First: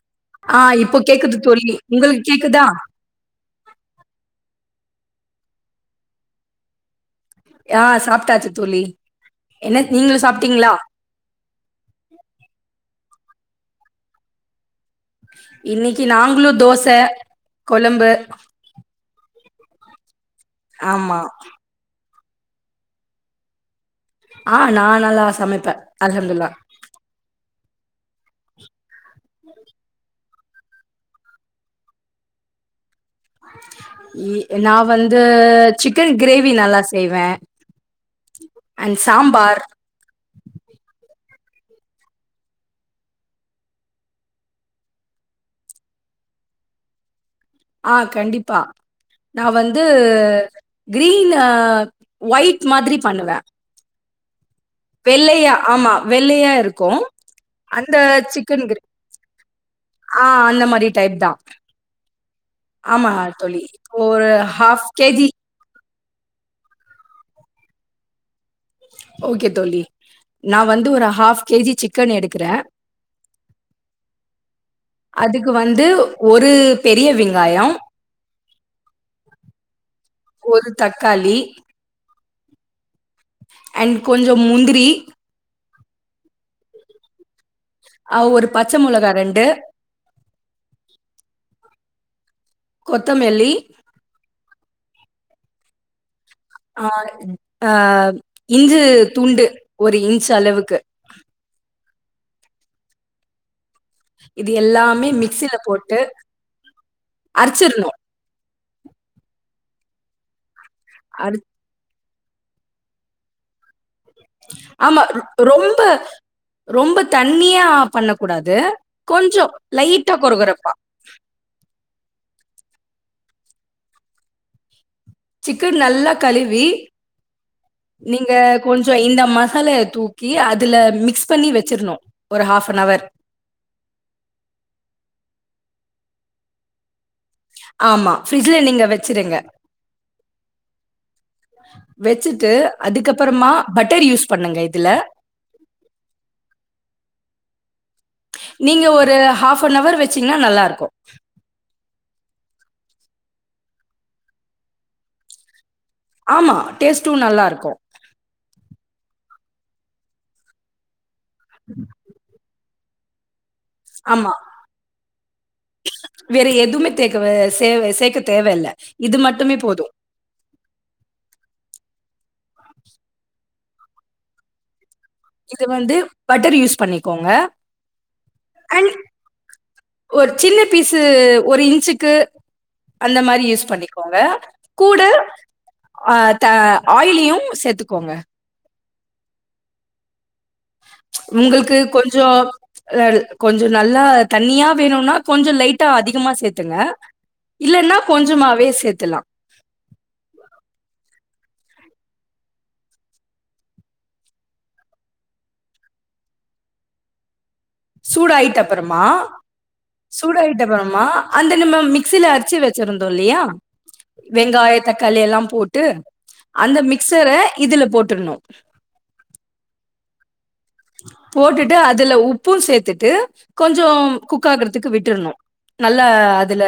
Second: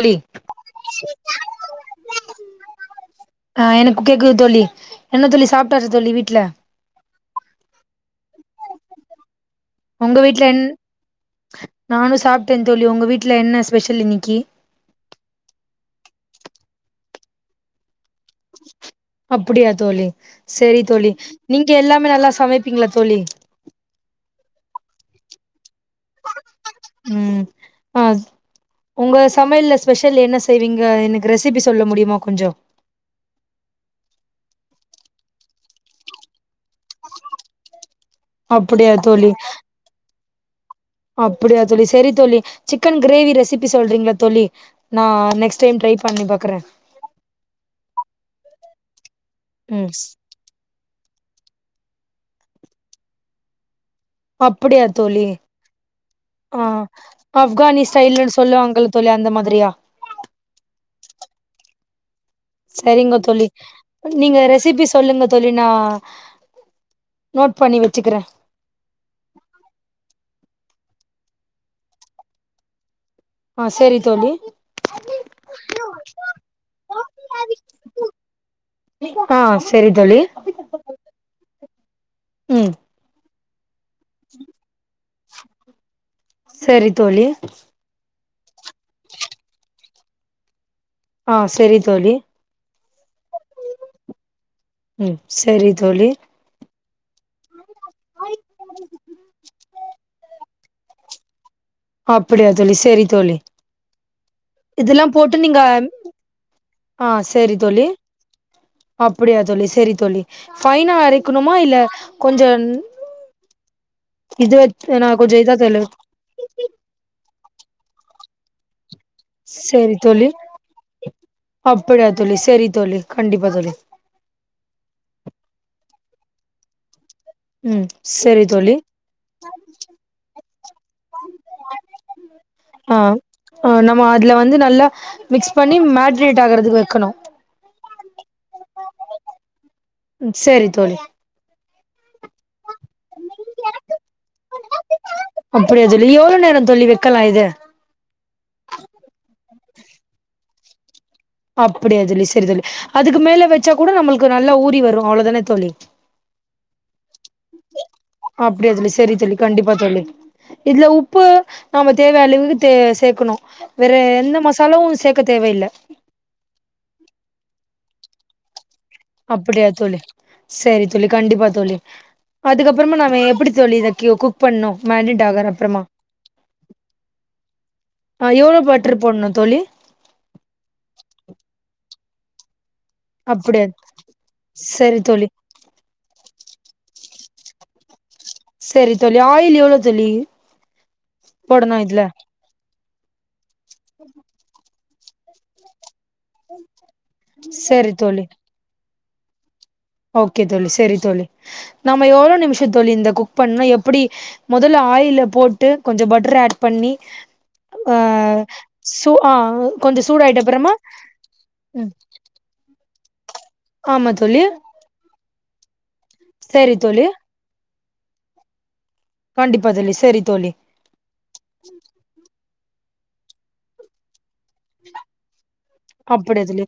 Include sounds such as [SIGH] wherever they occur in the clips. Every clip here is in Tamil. தோழி ஆஹ இப்போ கேக்குது தோழி உங்களுக்கு கேக்குதா. ஆ எனக்கு கேக்குது தோழி என்ன தோழி சாப்டாச்சா தோழி வீட்டு்ல. ஆஹ சாப்பிட்டாச்சு தோழி. என்ன உங்க நீங்களும் வீட்டுல என் சாப்ட்டீங்களா? நானும் சாப்பிட்ட தோ. தோழி உங்க வீட்டுல என்ன ஸ்பெஷல் இன்னைக்கு. இன்னைக்கு நாங்களும் தோச கொழம்பு. டா. அப்படியா தோழி. சேரி தோழி நீங்க எல்லாமே நல்லா. சமைப்பீங்களா தோழி. ஆஹ நா நல்லா சமைப்பே. அதுலுல்லா. ம் ஆ உங்க சமையல ஸ்பெஷல் என்ன செய்வீங்க எனக்கு ரெசிபி சொல்ல முடியுமா கொஞ்சம். நா வந்து சிக்கன் கிரேவி நல்லா செய்வே. அப்படியா தோழி. அப்படியா தோழி சேரி தோழி சிக்கன் கிரேவி ரெசிபி சொல்றீங்களா தோழி நா நெக்ஸ்ட் டைம் ட்ரை பண்ணி பாக்கற. ஆஹ் கண்டிப்பா. நா ம் வந்து கிரீன்லா. ஒயிட் மாதிரி பண்ணுவ. அப்படியா தோழி வெள்ளையா ஆமா வெள்ளையா ஆ இருக்கும் ஆப்கானி அந்த ஸ்டைல்ன்னு சிக்கன் கிர சொல்லுவாங்கல்ல தோழி அந்த மாதிரியா ஆஹ் அந்த மாதிரி டைப் தா சரிங்க தோழி ஒரு நீங்க ரெசிபி சொல்லுங்க கேஜி தோழி நா நோட் பண்ணி வச்சுக்கறே ஓகே தோழி நா வந்து ஒரு ஆப் கே ஜி சிக்கன் எடுக்கற ஆ சரி தோழி அதுக்கு வந்து ஒரு பெரிய வெங்காயம் ஆ சரி தோழி ஒரு தக்காளி உம் அண்ட் கொஞ்ச முந்திரி சரி தோழி அவ் ஒரு பச்சை மிளகா ரெண்டு ஆஹ் சேரி தோழி கொத்தமெல்லி ம் செரி தோழி ஆ ஆ இஞ்சு தூண்டு ஒரு இன்ச் அளவுக்கு அப்டியா தோழி செரி தோழி இது இதுல்லா எல்லாமே போட்டு மிக்ஸில நீங்க போட்டு ஆ செரி தோழி அரைச்சிரணும். அப்டியா தோழி சரி தோழி ஃபைனா அர அரைக்கணுமா இல்ல கொஞ்சன் ஆமா ரொ ரொம்ப தோழி ரொம்ப தனி தண்ணியா பண்ணக்கூடாது கொஞ்சோ சரி லைட்டா கொற கொறப்பா படியா தோழி செரி தோழி கண்டிப்பா தோழி சிக்கன் நல்லா கழுவி ம் நீங்க சரி தோழி கொஞ்சம் இந்த மசாலாய தூக்கி அதுல மிக்ஸ் பண்ணி வச்சிருணு ஒரு ஆ ஹாஃபனவர் ஆ நம்ம அதுல வந்து நல்லா மிக்ஸ் பண்ணி மேட்ரியேட் ஆகுறதுக்கு வைக்கணு ஆமா பிரிட்ஜில நீங்க வச்சிருங்க ம் சரி தோழி வெச்சுட்டு அதுக்கப்றமா பட்டர் யூஸ் பண்ணுங்க இதுல அப்படியா தோழி எவ்ளோ நேரோ தோழி வைக்கலா இது நீங்க ஒரு ஹாஃப் ஹாஃபனவர் வச்சீங்கனா நல்லாருக்கு அப்டியா தோழி சரி தோழி அதுக்கு மேல வச்சா கூட நம்ளுக்கு நல்லா ஊரி வரு அவ்ளதானே தோழி ஆமா டேஸ்ட் அப்டியா தோழி செரி தோழி கண்டிப்பா தோழி இதுல உப்பு பு நம தேவ அளவுக்குத் தே சேக்கணு வேற ஆமா. எந்த மசாலாவூ சேக்க தேவயில்ல வேற எதுவுமே தேக்கவ சேவ சேக்க தேவ இல்ல அப்டியா தோழி செரி தோழி கண்டிபா தோழி அதுக்கப்றம நாம எப்டி தோழி இத கெ குக் பண்ணூ இது வந்து பட்டர் யூஸ் பண்ணிக்கோங்க ஆ எவ்ளோ அண்ட் பட்டர் போட்ணு தோழி ஒரு சின்ன பீஸு ஒரு இன்ச்சுக் கு அந்த மாரி அப்டியா யூஸ் பண்ணிக்கோங்க சரி கூட தோழி ஆ க ஆயிலியூ சேத்துக்கோங்க செரி தோழி ஆயில் எவ்ளோ தோழி உங்கள்க்கு போடணு இதுல கொஞ்சோ அதாவ்து [UNINTELLIGIBLE] கொஞ்சோ நல்லா தண்ணியா வேணூனா கொஞ்சோ லைட் டா அதிகமா சேத்துங்க சரி இல்லன்னா தோழி கொஞ்சமாவே சேத் துல்லா ஓகே தோழி செரி தோழி நாம எவ்ளோ நிமிஷோ தோழி இந்த குக் பண்ணூ எப்டி மொதல்ல ஆயில போட்டு கொஞ்சோ பட்டர ஆட் பண்ணி ஆ சூடு ஆயிட்டப்றமா சூ ஆ கொஞ்சோ சூடாயிட்ட அப்புறமா சூடாயிட்டப்றமா அந்த நம்ம ம் மிக்சில அரிச்சு வச் வச்சிருந்தோ இல்லியா ஆமா தோழி வெங்காயம் தக்காளி எல்லாம் போட்டு சேரி அந்த தோழி மிக்சர இதுல போட்டுருணூ கண்டிபா தோழி செரி தோழி போட்டுட்டு அதுல உப் உப்புசேத்துட்டு கொஞ்சோம் குக் ஆகுறதுக்கு விட்டுற்னோ நல்லா அப்படியா அதுல தோழி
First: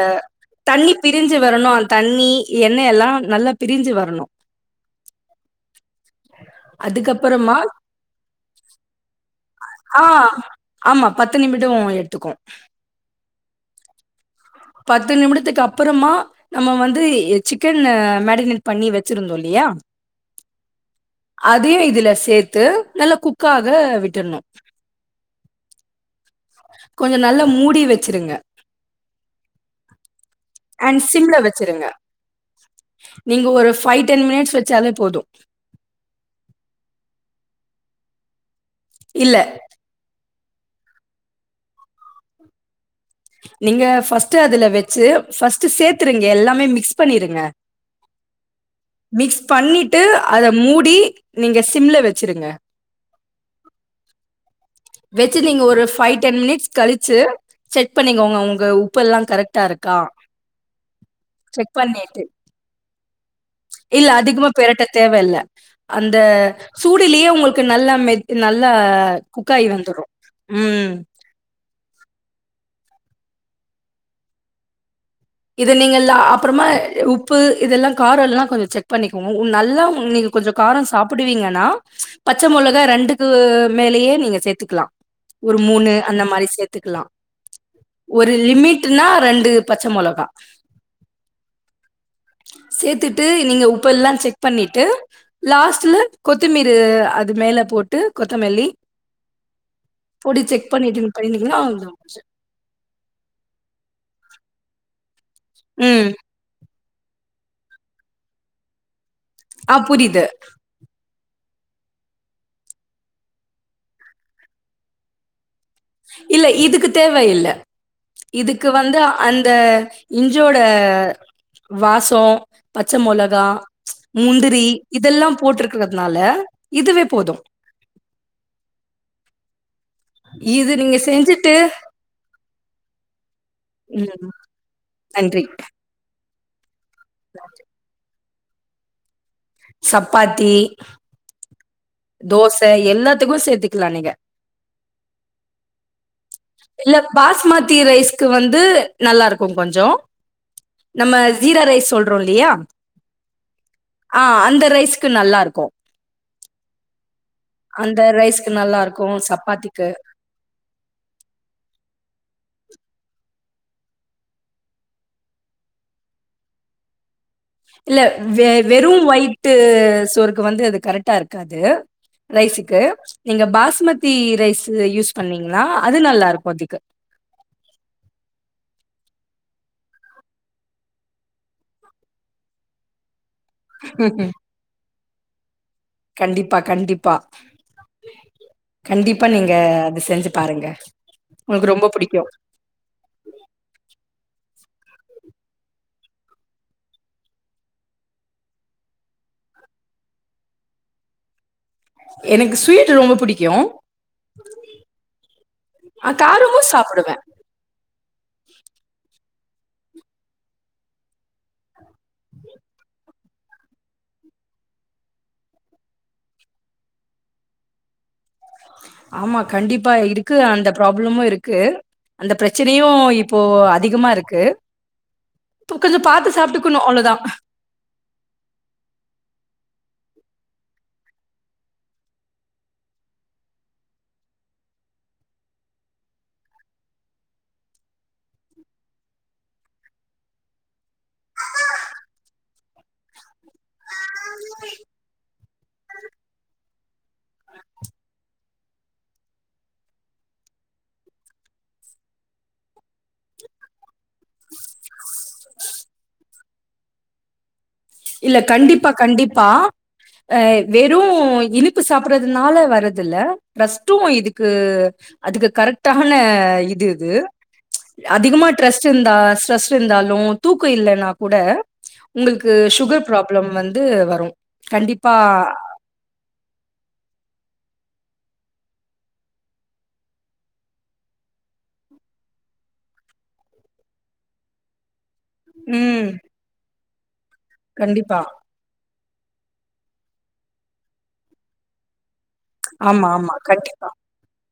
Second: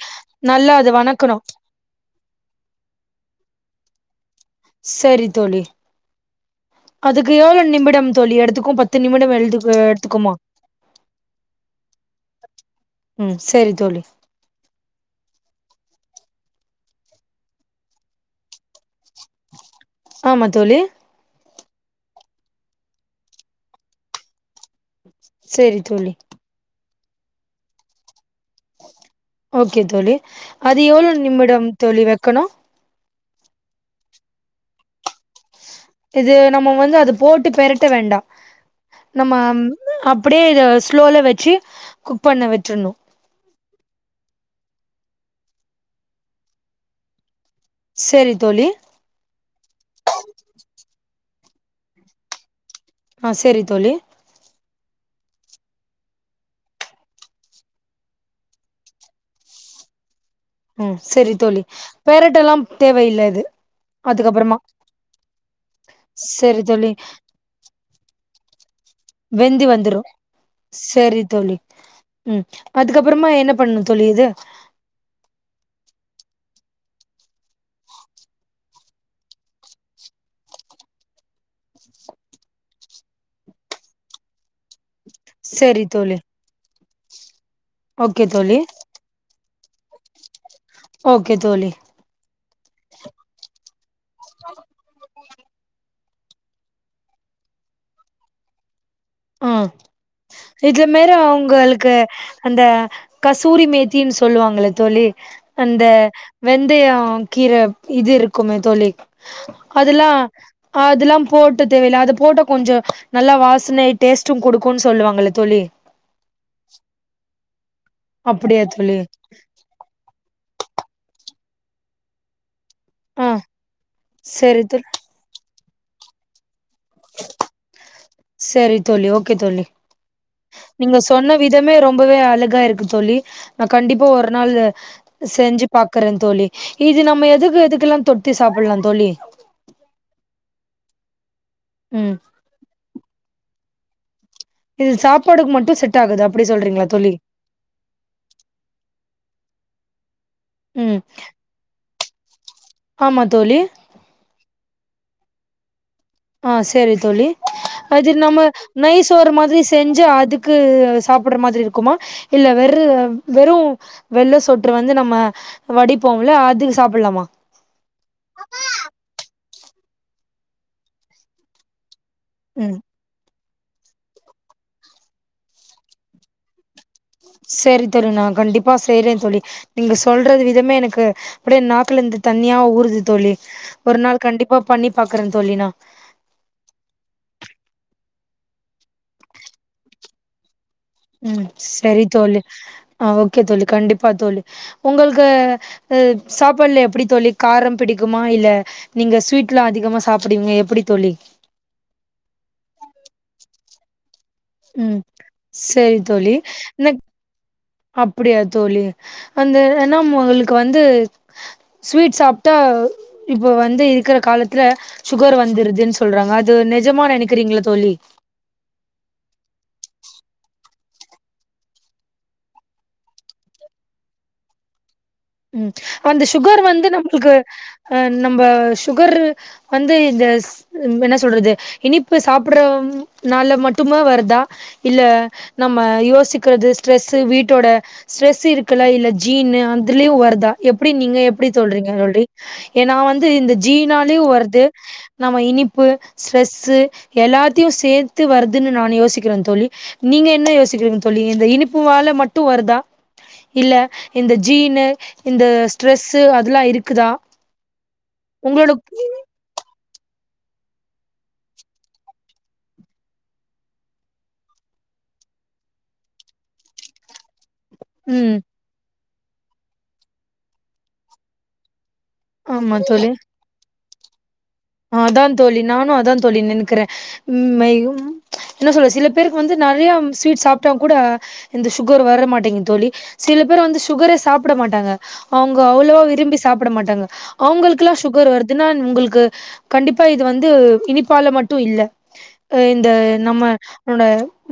நல்லா அத தண்ணி வணக்கணு பிரிஞ்சு வரனோ அந்த தண்ணி எண்ணைல்லா நல்லா பிரிஞ்சு வரனோ செரி தோழி அதுக்கு அதுக்கப்பறமா எவ்ளோ நிமிடம் தோழி எடுத்துக்கோ பத்து நிமிடம் எழுது அ ஆ எடுத்துக்குமா ஆமா பத்து நிமிடம் எடுத்துக்கோ ம் சேரி தோழி பத்து நிமிடத்துக்கப்றமா நம்ம வந்து எ சிக்கன்ல மேதிரினேட் பண்ணி வச்சிருந்தோல்லியா ஆமா தோழி அதியு இதுல சேத்து நல்லா குக்காக விட் டுர்னோ செரி தோழி கொஞ்சோ நல்லா மூடி வச்சிருங்க ஓகே தோழி அது அண்ட் எவ்ளோ சிம்ல நிமிடம் வச்சிருங்க தோழி வெக்கனு நீங்க ஒரு ஃபைவ் டென் மினிட்ஸ் வச்சாலே போது இது நம்ம வந்து அது போட்டு பெரட்ட வேண்டா நம்ம இல்ல அப் அப்டியே இத ஸ்லோல வெச்சி குக் பண்ண விட்ருன்னோ நீங்க ஃபர்ஸ்ட்டு அதுல வெச்சி ஃபர்ஸ்ட்டு சேத்துருங்க எல்லாமே மிக்ஸ் பண்ணிருங்க செரி தோழி மிக்ஸ் பண்ணிட்டு அத மூடி நீங்க சிம்ல வெச்சிருங்க ஆஹ் செரி தோழி வெச்சிட்டு நீங்க ஒரு ஃபைவ் டென் மினிட்ஸ் கழிச்சி செக் பண்ணிக்கோங்க ஒங்க உப்பெல்லா கரெக்டா இருக்கா ம் செரி தோழி செக் பண்ணிட்டு பெரட்டெல்லா தேவையில்ல இது இல்ல அதிகமா அதுக்கப்பறமா பெரட்ட தேவையில்ல அந்த செரி தோழி சூடுலயே ஒங்ளுக்கு நல்லா மெத் நல்லா வெந்தி வந்துரு ம் செரி தோழி உம் அதுக்கப்றமா என்ன பண்ணு தோழி இது இது நீங்க லா அப்றமா உப்பு இதெல்லா காரொல்லா கொஞ்ச செக் பண்ணிக்கோங்க உ நல்லா உ நீங்க கொஞ்சோ காரோ சாப்புடுவீங்கன்னா பச்ச மொளகா ரெண்டுக்கு மேலேயே நீங்க சேத்துக்லா ஒரு செரி மூணு தோழி அந்த மாரி சேத் துக்லா ஓகே ஒரு தோழி லிமிட்னா ரெண்டு பச்சமொளக் அ ஓகே தோழி சேத்துட்டு நீங்க உப்பெல்லா செக் பண்ணிட்டு லாஸ்ட்ல கொத்திமீரு அது மேலே போட்டு கொத்தமல்லி ஆ பொடி செக் இதுல பண்ணிட்டு மேற பண்ணிங்கன்னா அவுங்களுக்கு அந்த கசூரி மேத்தின்னு சொல்லுவாங்கள தோழி அந்த ம் வெந்தயோ ஆ கீர இது இருக்குமே தோழி ஆ அதெல்லா புரியுது ஆதுல்லா போட்டு தெவைல அது போட்ட கொஞ்சோ நல்லா வாச்னை டேஸ்ட்டு குடுக்குன்னு சொல்லுவாங்கள தோழி இல்ல இதுக்கு தேவ இல்ல அப்டியா இதுக்கு தோழி வந்து அந்த இஞ்சோட வாசோ பச்ச ஆ மொளகா செரி முந்திரி தோழி இதெல்லா போட்ருக் இருக்கறதுனால இதுவே போது செரி தோழி ஓகே தோழி இது நீங்க சொன்ன செஞ்சுட்டு விதமே ரொம்பவே அழகா இருக்கு தோழி நா கண்டிப்பா ஒரு ம் நாள் நன்றி செஞ்சு பாக்கறே தோழி இது நம்ம எதுக்கு எதுக்கெல்லா தொ த்தி சாப்பிட்லா தோழி சப்பாத்தி ம் தோச எல்லாத்துக்கு சேத்தி குல்ல நீங்க இது சாப்பாடுக்கு மட்டு செட் ஆகுது அப்டி சொல்றீங்களா இல்ல தோழி பாஸ்மதி ரைஸ்க்கு வந்து நல்லா இருக்கு கொஞ்சோ ம் நம்ம சீரா ரைஸ் சொல் ரோலியா ஆமா தோழி ரைஸ்க்கு நல்லா இருக்கொ ஆ செரி தோழி அது நம்ம ரைஸ்க்கு நல்லா இருக்கு நைஸ்ஓர மாரி சப்பாத்திக்கு செஞ்சு அதுக்கு சாப்டற மாதிரி இருக்குமா இல்ல வெறு ம் வெறு வெள்ள சோற்று வந்து நம்ம வடிப்போம்ல அதுக்கு சாப்லாமா இல்ல வெ வெறும் வயிட்டு சோருக்கு வந்து அது கரெக்டா இருக்காது ம் ரைசுக்கு நீங்க பாஸ்மதி ரைசு யூஸ் பண்ணீங்கன்னா அது நல்லா இருக்கும் அதுக்கு சேரி தோரி நா கண்டிப்பா செய்றே தோழி நீங்க சொல்ற விதமே எனக்கு அப்யே நாக்ல இருந்து தண்ணியா ஊருது தோழி ஒரு நாள் ம்ஹ்ம். கண்டிப்பா பண்ணிப் பாக்றே தோழி நா கண்டிப்பா கண்டிப்பா கண்டிப்பா நீங்க அது செஞ்சு பாருங்க உம் உங்களுக்கு ரொம்ப செரி புடிக்கு தோழி ஆஹ் ஓகே தோழி கண்டிப்பா தோழி உங்களுக்கு அஹ் சாப்பாடுல எப்டி தோழி காரம் பிடிக்குமா இல்ல நீங்க ஸ்வீட்லா அதிகமா சாப்பிடுவீங்க எப்டி தோழி எனக்கு ஸ்வீட் ரொம்ப புடிக்கும் உம் செரி ஆ தோழி காரமு எனக் சாப்டுவே அப்டியா தோழி அந்த என்னா உங்களுக்கு வந்து ஸ்வீட் சாப்டா இப்ப வந்து இருக்ற காலத்துல சுகர் வந்துருதுன் சொல்றாங்க அது நெஜமா நெனைக்கிறீங்களா தோழி ஆமா கண்டிப்பா இருக்கு அந்த ப்ராப்ளமு இருக்கு அந்த பிரச்சனையு இப்போ அதிகமா இருக்கு உம் இப்ப கொஞ்சோ அந்த பாத்து சுகர் சாப்ட்டுக்கணு வந்து அவ்ளோதா நம்மளுக்கு அஹ் நம்ம சுகர்ரு வந்து இந்த என்ன சொல்றது இனிப்பு சாப்பிடறனால மட்டுமா வருதா இல்ல நம்ம யோசிக்கிறது ஸ்ட்ரெசு வீட்டோட ஸ்ட்ரெசு இருக்குல்ல இல்ல ஜீன் அந் துலயும் வருதா எப்டி நீங்க எப்படி சொல்றீங்க தோரி ஏ நா வந்து இந்த ஜீனாலயும் வருது நம்ம இனிப்பு ஸ்ட்ரெஸ்சு எல்லாத்தையும் சேத்து வருதுன்னு நானு யோசிக்கிற தோழி நீங்க என்ன யோசிக்கிறீங்க தோழி இந்த இனிப்பு வாழ மட்டு வருதா இல்ல இந்த ஜீனு இந்த ஸ்ட்ரெஸ்சு அதெல்லாம் இருக்குதா இல்ல உங்களோட கண்டிப்பா கண்டிப்பா அஹ் வெறும் இனிப்பு சாப்பறனால வருதில்ல ஸ்ட் ரெஸ்டு இதுக்கு அதுக்கு கரெக்டான இது இது ம் அதிகமா ட்ரெஸ்ட் இருந்தா ஸ்ரெஸ்ட் இருந்தாலு தூக்கோ இல்லைன்னா கூட உங்ளுக்கு ஆமா சு சுகர் தோழி ப்ராப்ளம் வந் து வரு அதா தோழி நானு அதா தோழி நெனுக்கற ம் ஏ ம் என்ன சொல்றது சில பேருக்கு வந்து நெறையா ஸ்வீட் சாப்ட்டா கூட இந்த சுகர் வர மாட்டேங்கிது தோழி சில பேரு வந்து சுகரே சாப்பட மாட்டாங்க அவுங்க அவ்ளோ ம். விரும்பி சாப்பட மாட்டாங்க அவுங்களுக்குல்லா கண்டிப்பா. சுகர் வர்துன்னா உங்களுக் கு கண்டிப்பா இது வந்து இனிப்பால மட்டு இல்ல எ இந்த ஆமா, ஆமா. கண்டிப்பா. நம்மளோட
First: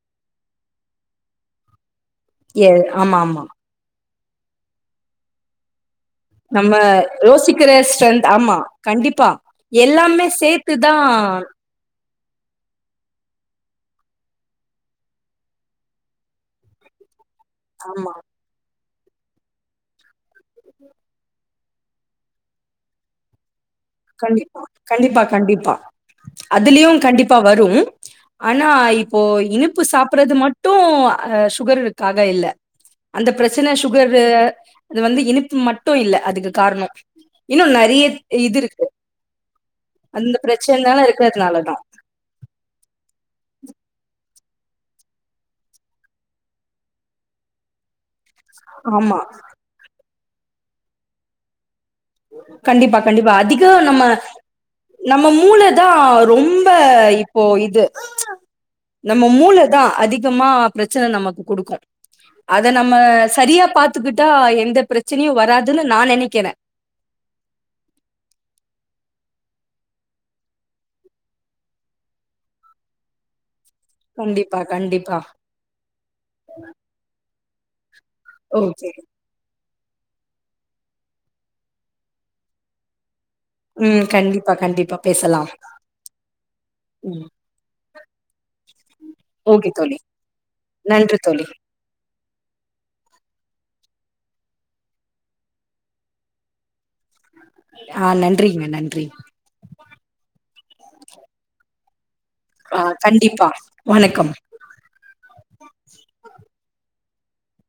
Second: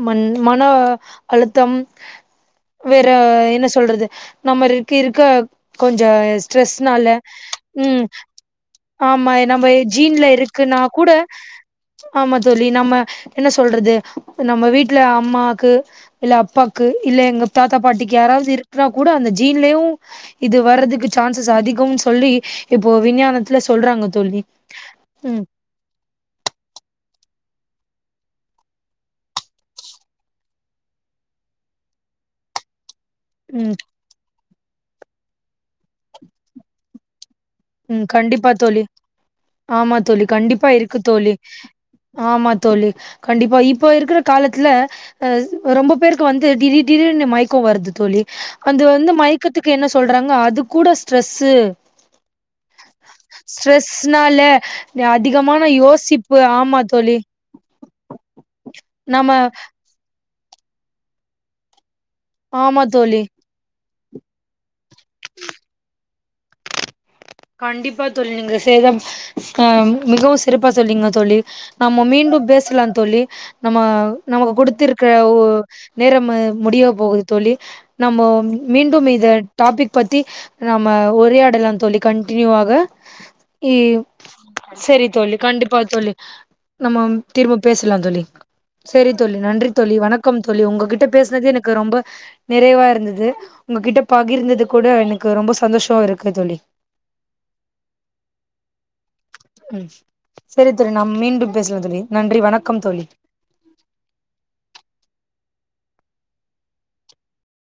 மன் மனோ அலுத்தம் எ வேற ஆமா, ஆமா. என்ன சொல்றது நம்ம இருக்கிருக்க நம்ம யோசிக்கிற ம் ஸ்ட்ரென்த் ஆமா கண்டிப்பா ஆமா நம்ம எல் ஜீன்ல இருக்குன்னா கூட ஆமா தோழி நம்ம என்ன சொல்றது நம்ம வீட்ல அம்மாக்கு இல்ல அப்பாக்கு இல்ல எங்க தாத்தா ஆமா. பாட்டிக்கு யாராவ்து இரு ட்ரா கூட அந்த ஜீன்ல்யு இது வற்றதுக்கு சான்சஸ் அதிகவ்ன் சொல்லி இப்போ விஞ்ஞானத் துல சொல்றாங்க தோழி கண்டிப்பா. கண்டிப்பா ம் கண்டிப்பா அதுலியு கண் டிப்பா வரு ஆனா இப்போ இனிப்பு சாப்பட்றது மட்டு ஆ சுகருக்காக இல்ல அந்த பிரச்சன ம் சுகரு அது வந்து இனிப் பு மட் டு இல்ல அதுக்கு காரணோ இன்னு நறிய ம் கண்டிப்பா இது இருக் தோழி ஆமா தோழி கண்டிப்பா இருக்கு தோழி இருக்கிறதுனாலதா ஆமா தோழி கண் டிப்ப இப்ப இருக்கற காலத்ல ஆ ரொம்ப பேருக்கு வந்து டிடீர் டிடீர்னு மயக்கோ வருது தோழி அந்து வந்து ஆமா மயக்கத்துக்கு என்ன சொல்றாங்க அது கூட ஸ்ட்ரஸ்ஸு கண்டிப்பா கண்டிப்பா அதிகோ நம்ம நம்ம மூள அதிகமான தா யோசிப்பு ரொம்ப ஆமா தோழி இப்போ இது நம்ம மூள தா அதி கமா பிரச்சன நமக்கு குடுக்கு அத ஆமா நம்ம தோழி சரியா பாத் துக்கிட்டா எந்த பிரச்சினையும் வராதுன்னு நா நெனைக்கிற கண்டிப்பா தோழி நீங்க செய்த ஹாம் மிகவு சிறப்பா சொல்லீங்க தோழி நம்ம மீண்டு பேசலா தோழி நம்ம நமக்கு கண்டிப்பா கொடுத்திருக்கிற கண்டிப்பா ஒ நேரமு முடிய போகுது தோழி நம்ம ஓகே மீண்டும் இத டாபிக் பத்தி நம்ம உரையாடலாம் தோழி கன்டினியூவாக ஏய் ம் கண்டிப்பா கண்டிப்பா செரி தோழி பேசலாம் கண்டிப்பா தோழி நம்ம ம் திரும்ப பேசலாம் தோழி செரி தோழி நன்றி தோழி வணக்கம் தோழி ஒங்ககிட்ட நன்றி தோழி பேசுனது எனக்கு ரொம்ப நிறைவா இருந்தது உங்ககிட்ட பகிர்ந்தது கூட எனக்கு ரொம்ப சந்தோஷமா இருக்கு தோழி ஆ நன்றிங்க நன்றி உம் சரி தோழி நம் மீண்டும் பேசலாம் தோழி நன்றி வணக்கம் ஆஹ் தோழி கண்டிப்பா வணக்கம்